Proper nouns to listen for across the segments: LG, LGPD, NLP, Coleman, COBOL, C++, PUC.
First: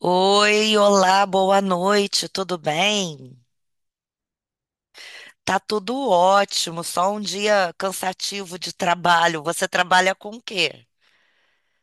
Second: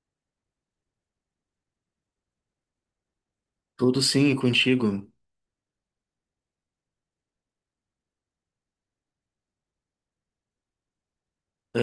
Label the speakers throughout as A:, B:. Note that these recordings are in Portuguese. A: Oi, olá, boa noite, tudo bem?
B: Tudo sim, e contigo.
A: Tá tudo ótimo, só um dia cansativo de trabalho. Você trabalha com o quê?
B: Ah,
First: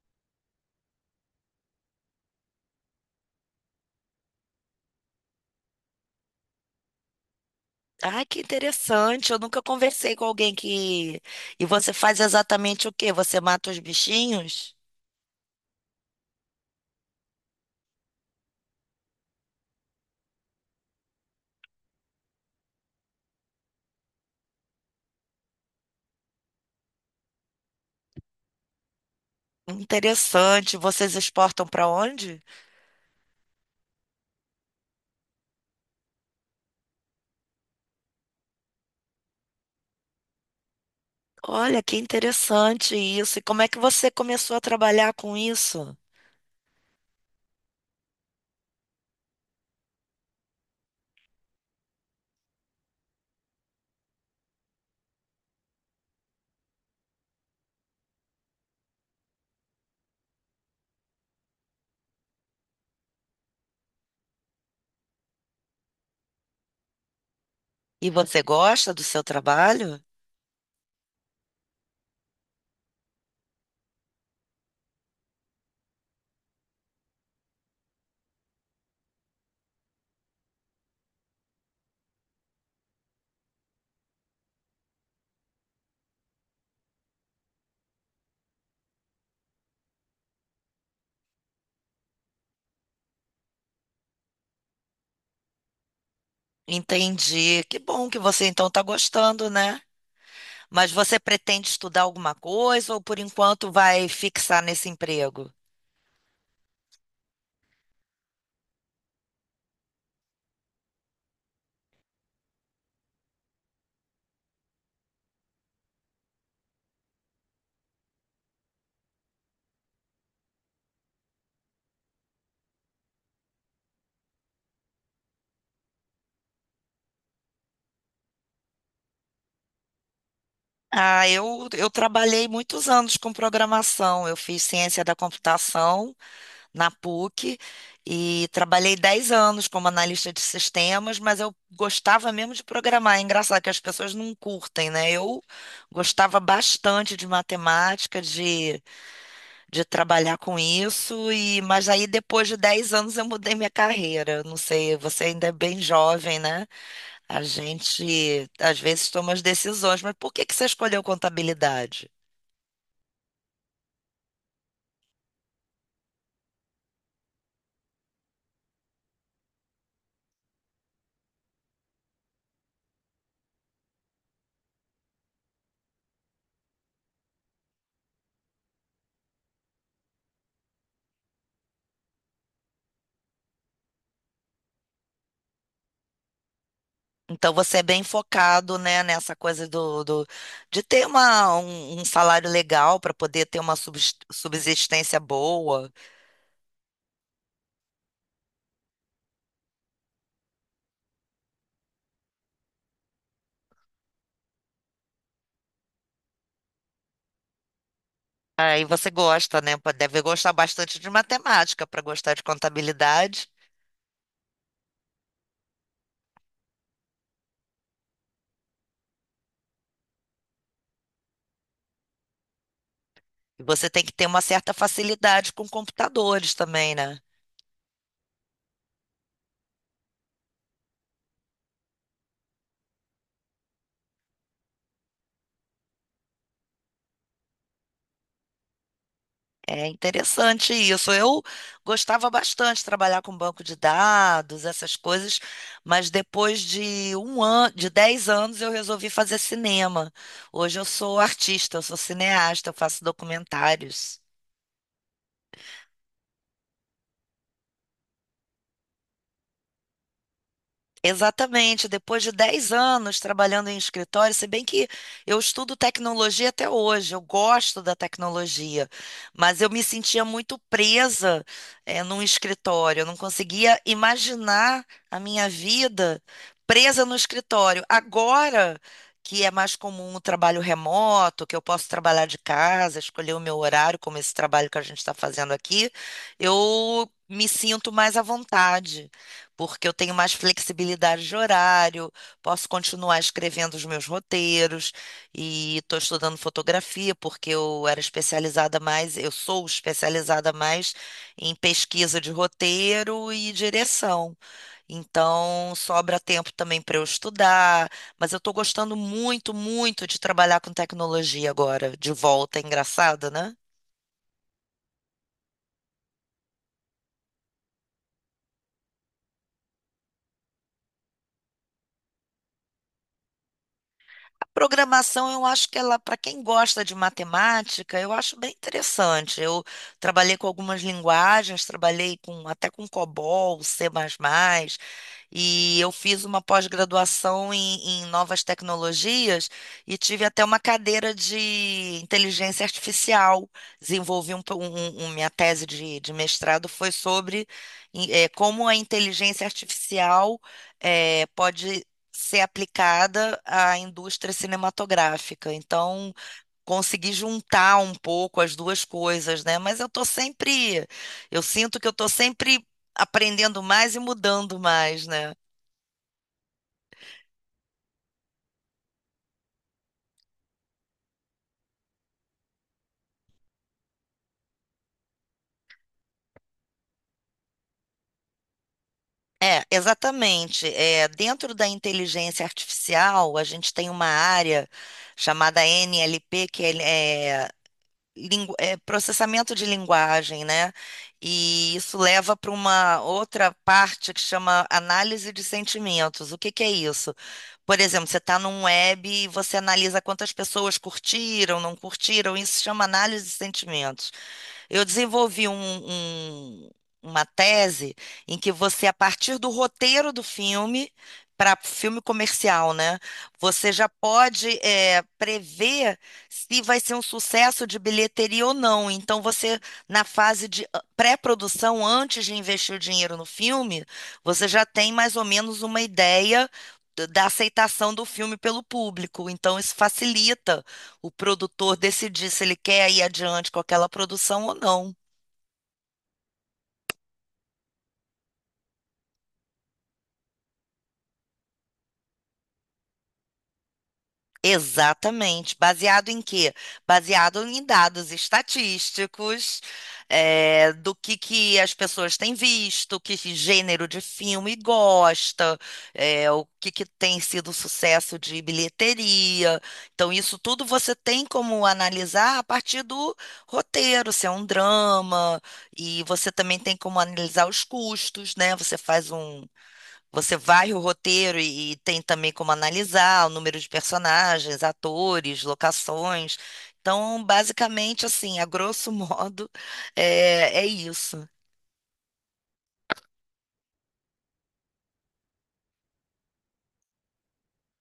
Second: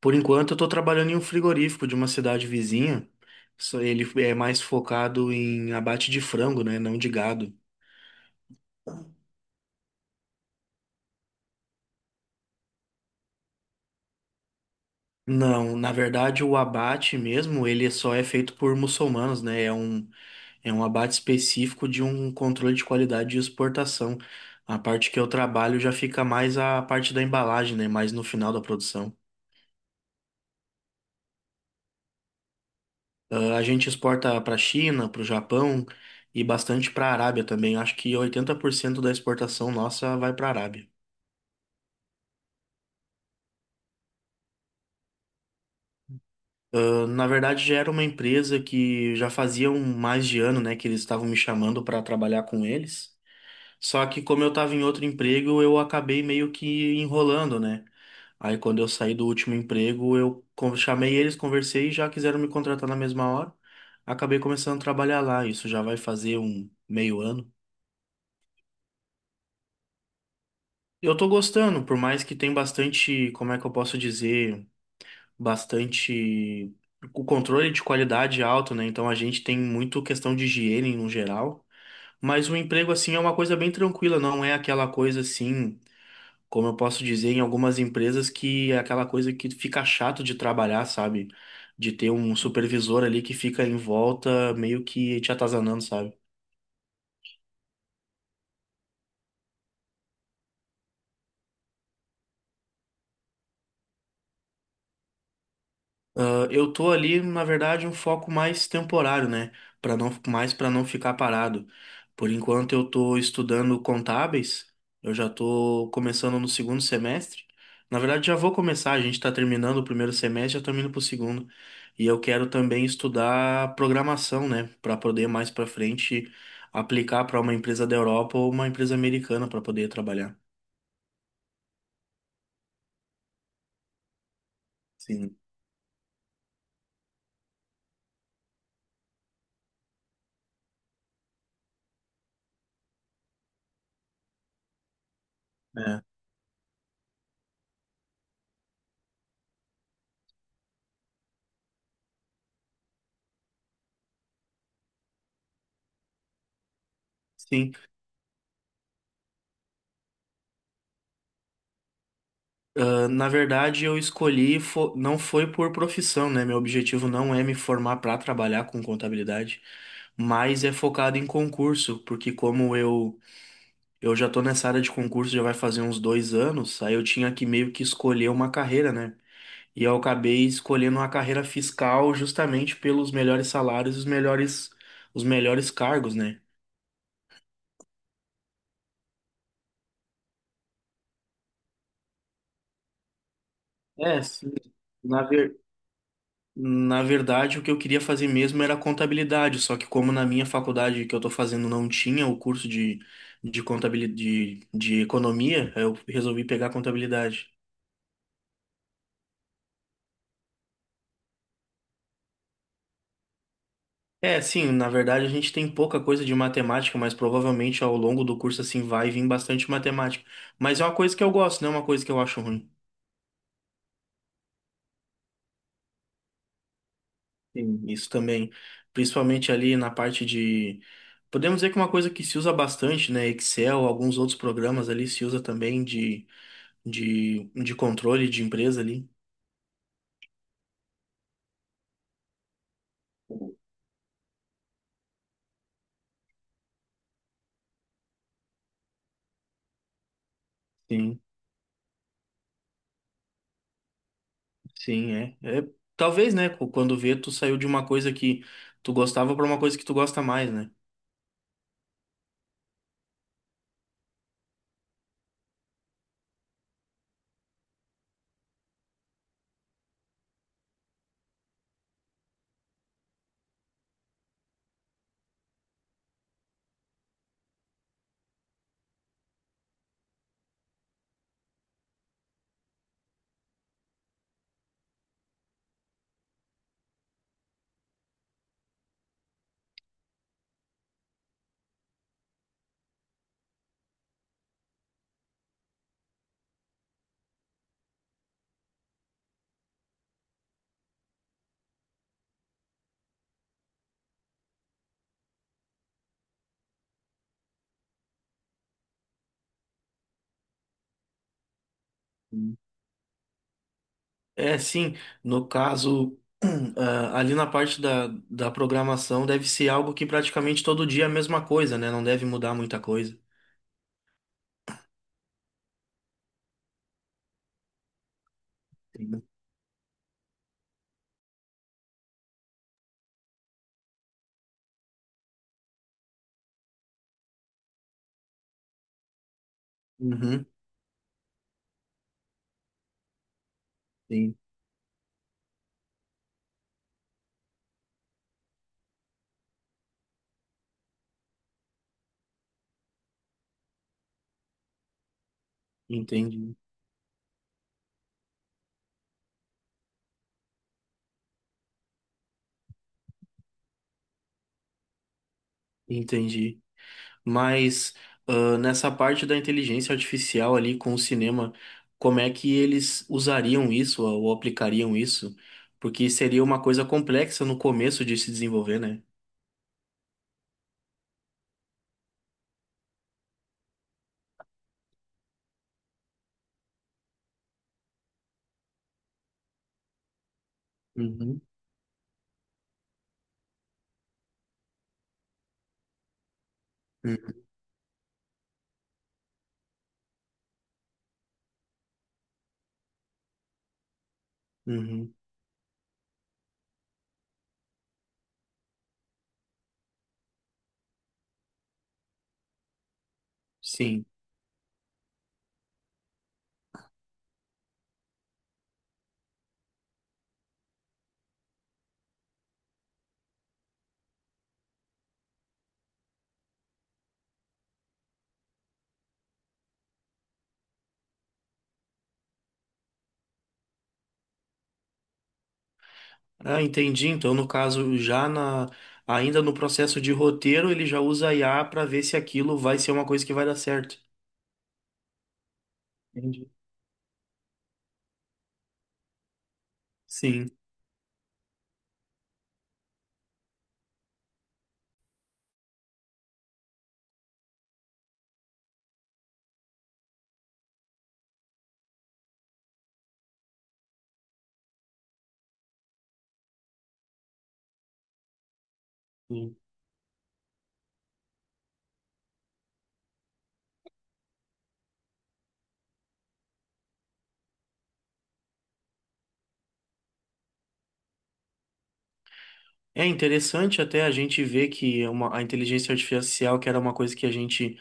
B: por enquanto, eu estou trabalhando em um frigorífico de uma cidade vizinha. Só ele é mais focado em abate de frango, né? Não de gado.
A: Ai, que interessante, eu nunca conversei com alguém que. E você faz exatamente o quê? Você mata os bichinhos?
B: Não, na verdade, o abate mesmo, ele só é feito por muçulmanos, né? É um abate específico de um controle de qualidade de exportação. A parte que eu trabalho já fica mais a parte da embalagem, né? Mais no final da produção.
A: Interessante, vocês exportam para onde?
B: A gente exporta para a China, para o Japão e bastante para a Arábia também. Acho que 80% da exportação nossa vai para a Arábia.
A: Olha, que interessante isso. E como é que você começou a trabalhar com isso?
B: Na verdade, já era uma empresa que já fazia um mais de ano, né, que eles estavam me chamando para trabalhar com eles. Só que como eu estava em outro emprego, eu acabei meio que enrolando, né? Aí quando eu saí do último emprego, chamei eles, conversei e já quiseram me contratar na mesma hora. Acabei começando a trabalhar lá. Isso já vai fazer um meio ano.
A: E você gosta do seu trabalho?
B: Eu tô gostando, por mais que tem bastante, como é que eu posso dizer, bastante o controle de qualidade alto, né? Então a gente tem muito questão de higiene no geral, mas o emprego assim é uma coisa bem tranquila, não é aquela coisa assim, como eu posso dizer em algumas empresas que é aquela coisa que fica chato de trabalhar, sabe? De ter um supervisor ali que fica em volta meio que te atazanando, sabe?
A: Entendi. Que bom que você então está gostando, né? Mas você pretende estudar alguma coisa ou por enquanto vai fixar nesse emprego?
B: Eu tô ali, na verdade, um foco mais temporário, né? Para não ficar parado. Por enquanto eu tô estudando contábeis. Eu já tô começando no segundo semestre. Na verdade, já vou começar, a gente tá terminando o primeiro semestre, já estamos indo pro segundo. E eu quero também estudar programação, né, para poder mais para frente aplicar para uma empresa da Europa ou uma empresa americana para poder trabalhar.
A: Ah, eu trabalhei muitos anos com programação. Eu fiz ciência da
B: Sim.
A: computação na PUC e trabalhei 10 anos como analista de sistemas, mas eu gostava mesmo de programar. É engraçado que as pessoas não curtem, né? Eu
B: É.
A: gostava bastante de matemática, de trabalhar com isso, e mas aí depois de 10 anos eu mudei minha carreira. Não sei, você ainda é bem jovem, né? A
B: Sim.
A: gente às vezes toma as decisões, mas por que que você escolheu contabilidade?
B: Ah, na verdade, não foi por profissão, né? Meu objetivo não é me formar para trabalhar com contabilidade, mas é focado em concurso, porque eu já tô nessa área de concurso já vai fazer uns dois anos, aí eu tinha que meio que escolher uma carreira, né? E eu acabei escolhendo uma carreira fiscal justamente pelos melhores salários, os melhores cargos, né?
A: Então você é bem focado, né, nessa coisa do de ter um salário legal para poder ter uma
B: É, sim.
A: subsistência
B: Na ver-
A: boa.
B: Na verdade, o que eu queria fazer mesmo era contabilidade, só que como na minha faculdade que eu estou fazendo não tinha o curso de contabilidade, de economia, eu resolvi pegar contabilidade.
A: Aí você gosta, né? Pô, deve gostar bastante de matemática para gostar de contabilidade.
B: É, sim, na verdade a gente tem pouca coisa de matemática, mas provavelmente ao longo do curso assim vai vir bastante matemática. Mas é uma coisa que eu gosto, não é uma coisa que eu acho ruim.
A: E você tem que ter uma certa facilidade com computadores também, né?
B: Sim, isso também, principalmente ali na parte de podemos dizer que uma coisa que se usa bastante, né, Excel, alguns outros programas ali se usa também de de controle de empresa ali.
A: É interessante isso. Eu gostava bastante de trabalhar com banco de dados, essas coisas, mas depois de um ano, de 10 anos, eu resolvi fazer cinema. Hoje eu sou
B: Sim,
A: artista, eu sou cineasta, eu faço documentários.
B: sim, é. É, talvez, né, quando vê, tu saiu de uma coisa que tu gostava pra uma coisa que tu gosta mais, né?
A: Exatamente, depois de 10 anos trabalhando em escritório, se bem que eu estudo tecnologia até hoje, eu gosto da tecnologia, mas eu me sentia muito presa, num escritório, eu não conseguia imaginar a minha vida presa no escritório. Agora que é mais comum o trabalho remoto, que eu posso trabalhar de casa, escolher o meu horário, como esse trabalho que a gente está fazendo aqui, eu me sinto mais à vontade porque eu tenho mais flexibilidade de horário, posso continuar escrevendo os meus roteiros e estou estudando fotografia porque eu era especializada mais, eu sou especializada mais em pesquisa de roteiro e direção. Então, sobra tempo também para eu estudar, mas eu estou gostando muito, muito de trabalhar com tecnologia agora, de
B: Sim.
A: volta, é engraçado, né?
B: É, sim, no caso, ali na parte da programação deve ser algo que praticamente todo dia é a mesma coisa, né? Não deve mudar muita coisa.
A: A programação, eu acho que ela, para quem gosta de matemática, eu acho bem
B: Sim.
A: interessante. Eu trabalhei com algumas linguagens, trabalhei com até com COBOL, C++, e eu fiz uma pós-graduação em novas tecnologias e tive até
B: Uhum,
A: uma cadeira de inteligência artificial. Desenvolvi
B: sim,
A: minha tese de mestrado foi sobre como a inteligência artificial pode ser aplicada à indústria cinematográfica. Então,
B: entendi,
A: consegui juntar um pouco as duas coisas, né? Mas eu sinto que eu tô sempre aprendendo mais e mudando mais, né?
B: entendi. Mas nessa parte da inteligência artificial ali com o cinema, como é que eles usariam isso ou aplicariam isso? Porque seria uma coisa complexa no começo de se desenvolver, né?
A: É, exatamente. É, dentro da inteligência artificial, a gente tem uma área chamada NLP, que é é processamento de linguagem, né?
B: Uhum.
A: E isso leva para uma outra parte que chama análise de sentimentos. O que que é isso?
B: Hum.
A: Por exemplo, você está num web e você analisa quantas pessoas curtiram, não curtiram, isso se chama análise de sentimentos. Eu
B: Uhum,
A: desenvolvi um- uma tese em que você, a partir do roteiro do filme, para filme comercial, né? Você já
B: sim.
A: pode prever se vai ser um sucesso de bilheteria ou não. Então, você, na fase de pré-produção, antes de investir o dinheiro no filme, você já tem mais ou menos uma ideia da aceitação do filme pelo público. Então, isso facilita o produtor decidir se ele quer ir adiante com aquela produção ou não.
B: Ah, entendi. Então, no caso, já na, ainda no processo de roteiro, ele já usa a IA para ver se aquilo vai ser uma coisa que vai dar certo.
A: Exatamente. Baseado em
B: Entendi.
A: quê? Baseado em dados estatísticos,
B: Sim.
A: é, do que as pessoas têm visto, que gênero de filme gosta, é, o que, que tem sido sucesso de bilheteria. Então, isso tudo você tem como analisar a partir do roteiro, se é um drama, e você também tem como analisar os custos, né? Você faz um Você varre o roteiro e tem também como analisar o número de personagens, atores, locações. Então, basicamente, assim, a grosso modo, é isso.
B: É interessante até a gente ver que é uma, a inteligência artificial, que era uma coisa que a gente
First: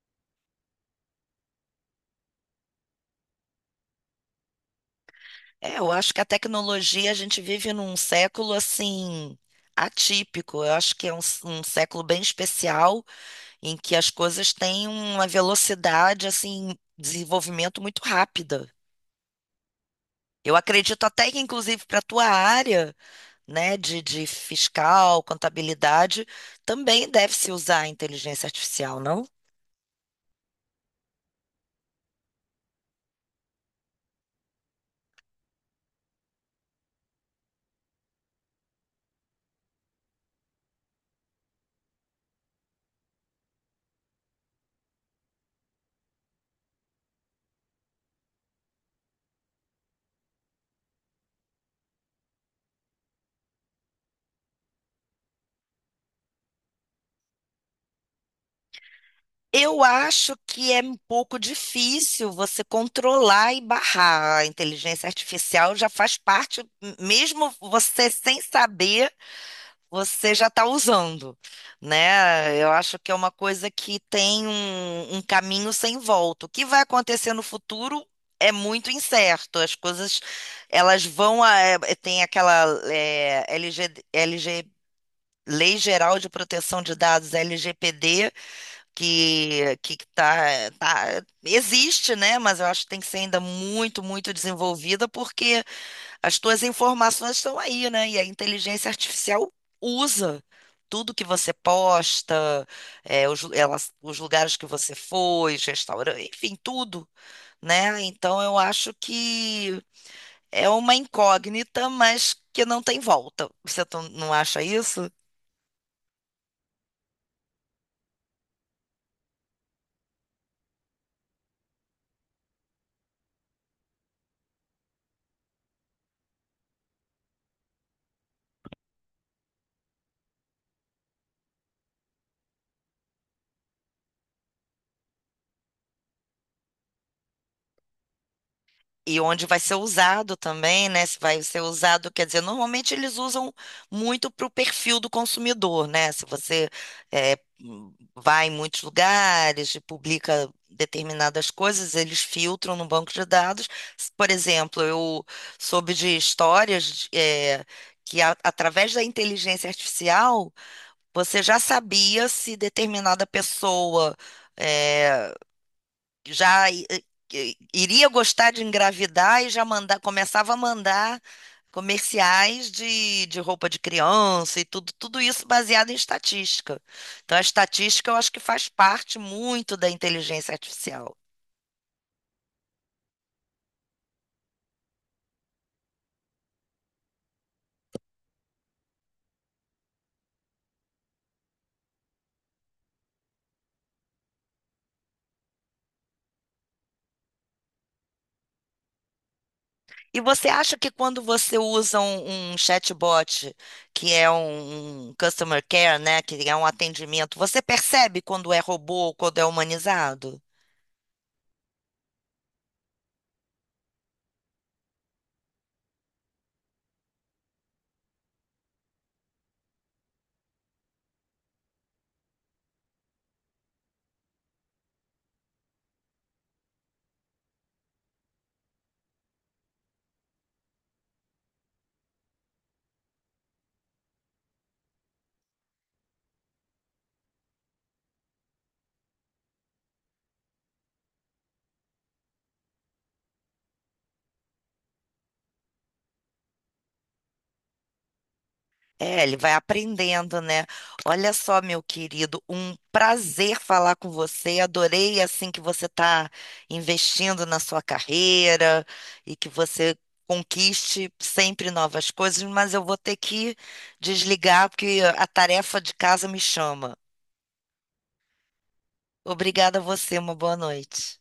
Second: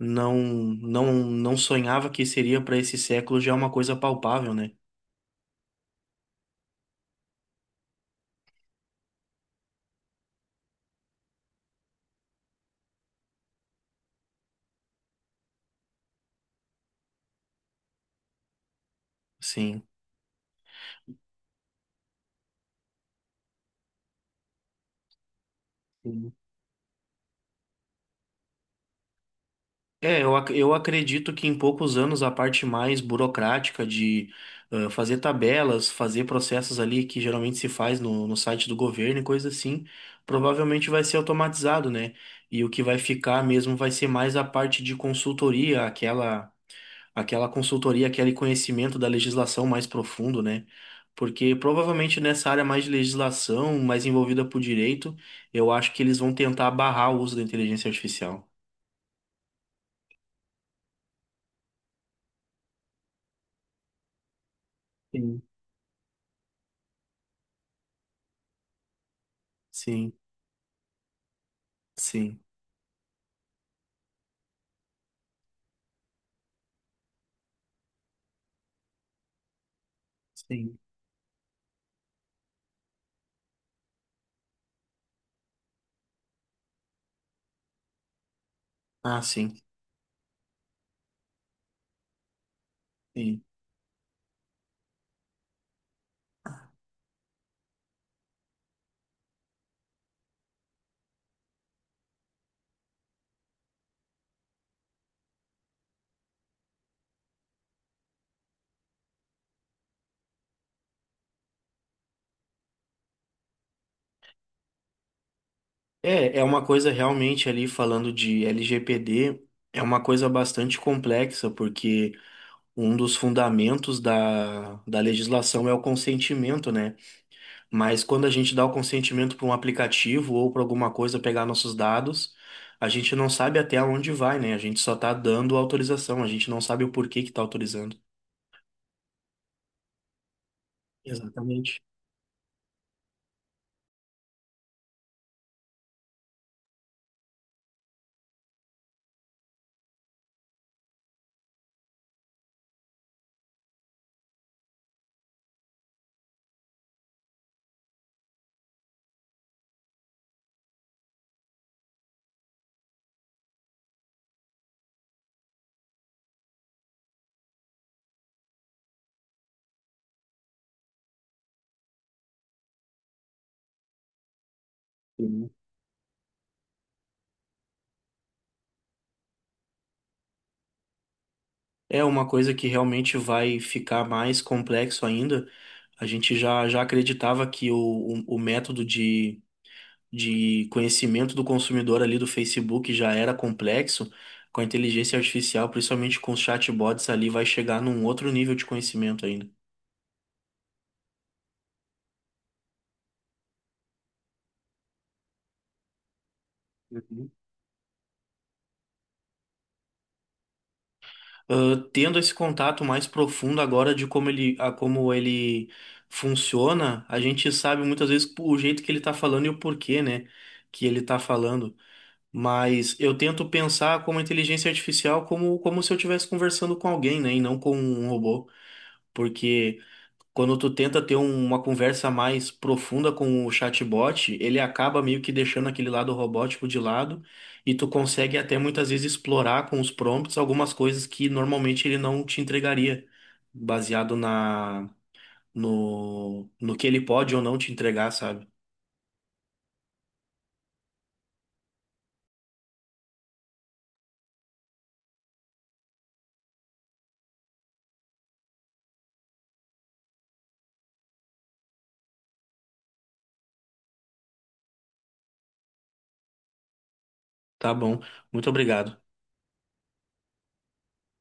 B: não não sonhava que seria para esse século, já é uma coisa palpável, né?
A: É, eu acho que a tecnologia, a gente vive num século, assim, atípico. Eu acho que é um século bem especial, em que as coisas têm uma velocidade, assim, desenvolvimento muito rápida.
B: Sim.
A: Eu acredito até que, inclusive, para a tua área, né, de fiscal, contabilidade,
B: Sim.
A: também deve-se usar a inteligência artificial, não?
B: É, eu acredito que em poucos anos a parte mais burocrática de fazer tabelas, fazer processos ali que geralmente se faz no site do governo e coisa assim, provavelmente vai ser automatizado, né? E o que vai ficar mesmo vai ser mais a parte de consultoria, aquela. Aquela consultoria, aquele conhecimento da legislação mais profundo, né? Porque provavelmente nessa área mais de legislação, mais envolvida por direito, eu acho que eles vão tentar barrar o uso da inteligência artificial.
A: Eu acho que é um pouco difícil você controlar e barrar. A inteligência
B: Sim,
A: artificial já faz parte, mesmo você sem saber,
B: sim,
A: você já está usando,
B: sim,
A: né? Eu acho que é uma coisa que tem um caminho sem volta. O que vai acontecer no futuro é muito incerto. As coisas,
B: sim.
A: elas vão a- é, tem aquela é, LG, LG, Lei Geral de Proteção de Dados, LGPD,
B: Ah, sim,
A: que existe, né? Mas eu acho que tem que ser ainda
B: sim.
A: muito, muito desenvolvida, porque as tuas informações estão aí, né? E a inteligência artificial usa tudo que você posta, os lugares que você foi, os restaurantes, enfim, tudo, né? Então eu acho que é uma incógnita, mas que não tem volta. Você não acha isso?
B: É, é uma coisa realmente ali falando de LGPD, é uma coisa bastante complexa, porque um dos fundamentos da legislação é o consentimento, né? Mas quando a gente dá o consentimento para um aplicativo ou para alguma coisa pegar nossos dados, a gente não sabe até onde vai, né? A gente só está dando autorização, a gente não sabe o porquê que está autorizando.
A: E onde vai ser usado também, né? Se vai ser
B: Exatamente.
A: usado, quer dizer, normalmente eles usam muito para o perfil do consumidor, né? Se você eh, vai em muitos lugares e publica determinadas coisas, eles filtram no banco de dados. Por exemplo, eu soube de histórias que através da inteligência artificial você já sabia se determinada pessoa eh, já iria gostar de engravidar e já começava a mandar comerciais de roupa de criança e tudo, tudo isso
B: Uhum.
A: baseado em estatística. Então, a estatística eu acho que faz parte muito da inteligência artificial.
B: É uma coisa que realmente vai ficar mais complexo ainda. A gente já, já acreditava que o método de conhecimento do consumidor ali do Facebook já era complexo. Com a inteligência artificial, principalmente com os chatbots ali, vai chegar num outro nível de conhecimento ainda.
A: E você acha que quando você usa um chatbot, que é um customer care, né, que é um atendimento, você percebe quando é robô ou quando é humanizado?
B: Ah, tendo esse contato mais profundo agora de como ele, a como ele funciona, a gente sabe muitas vezes o jeito que ele tá falando e o porquê, né, que ele tá falando. Mas eu tento pensar como a inteligência artificial como, como se eu estivesse conversando com alguém, né, e não com um robô. Porque quando tu tenta ter uma conversa mais profunda com o chatbot, ele acaba meio que deixando aquele lado robótico de lado e tu consegue até muitas vezes explorar com os prompts algumas coisas que normalmente ele não te entregaria, baseado na no que ele pode ou não te entregar, sabe?
A: É, ele vai aprendendo, né? Olha só, meu querido, um prazer falar com você. Adorei assim que você está investindo na sua carreira e que você conquiste sempre novas coisas, mas eu vou ter que desligar porque a tarefa de casa me chama.
B: Tá bom, muito obrigado.
A: Obrigada a você, uma boa noite.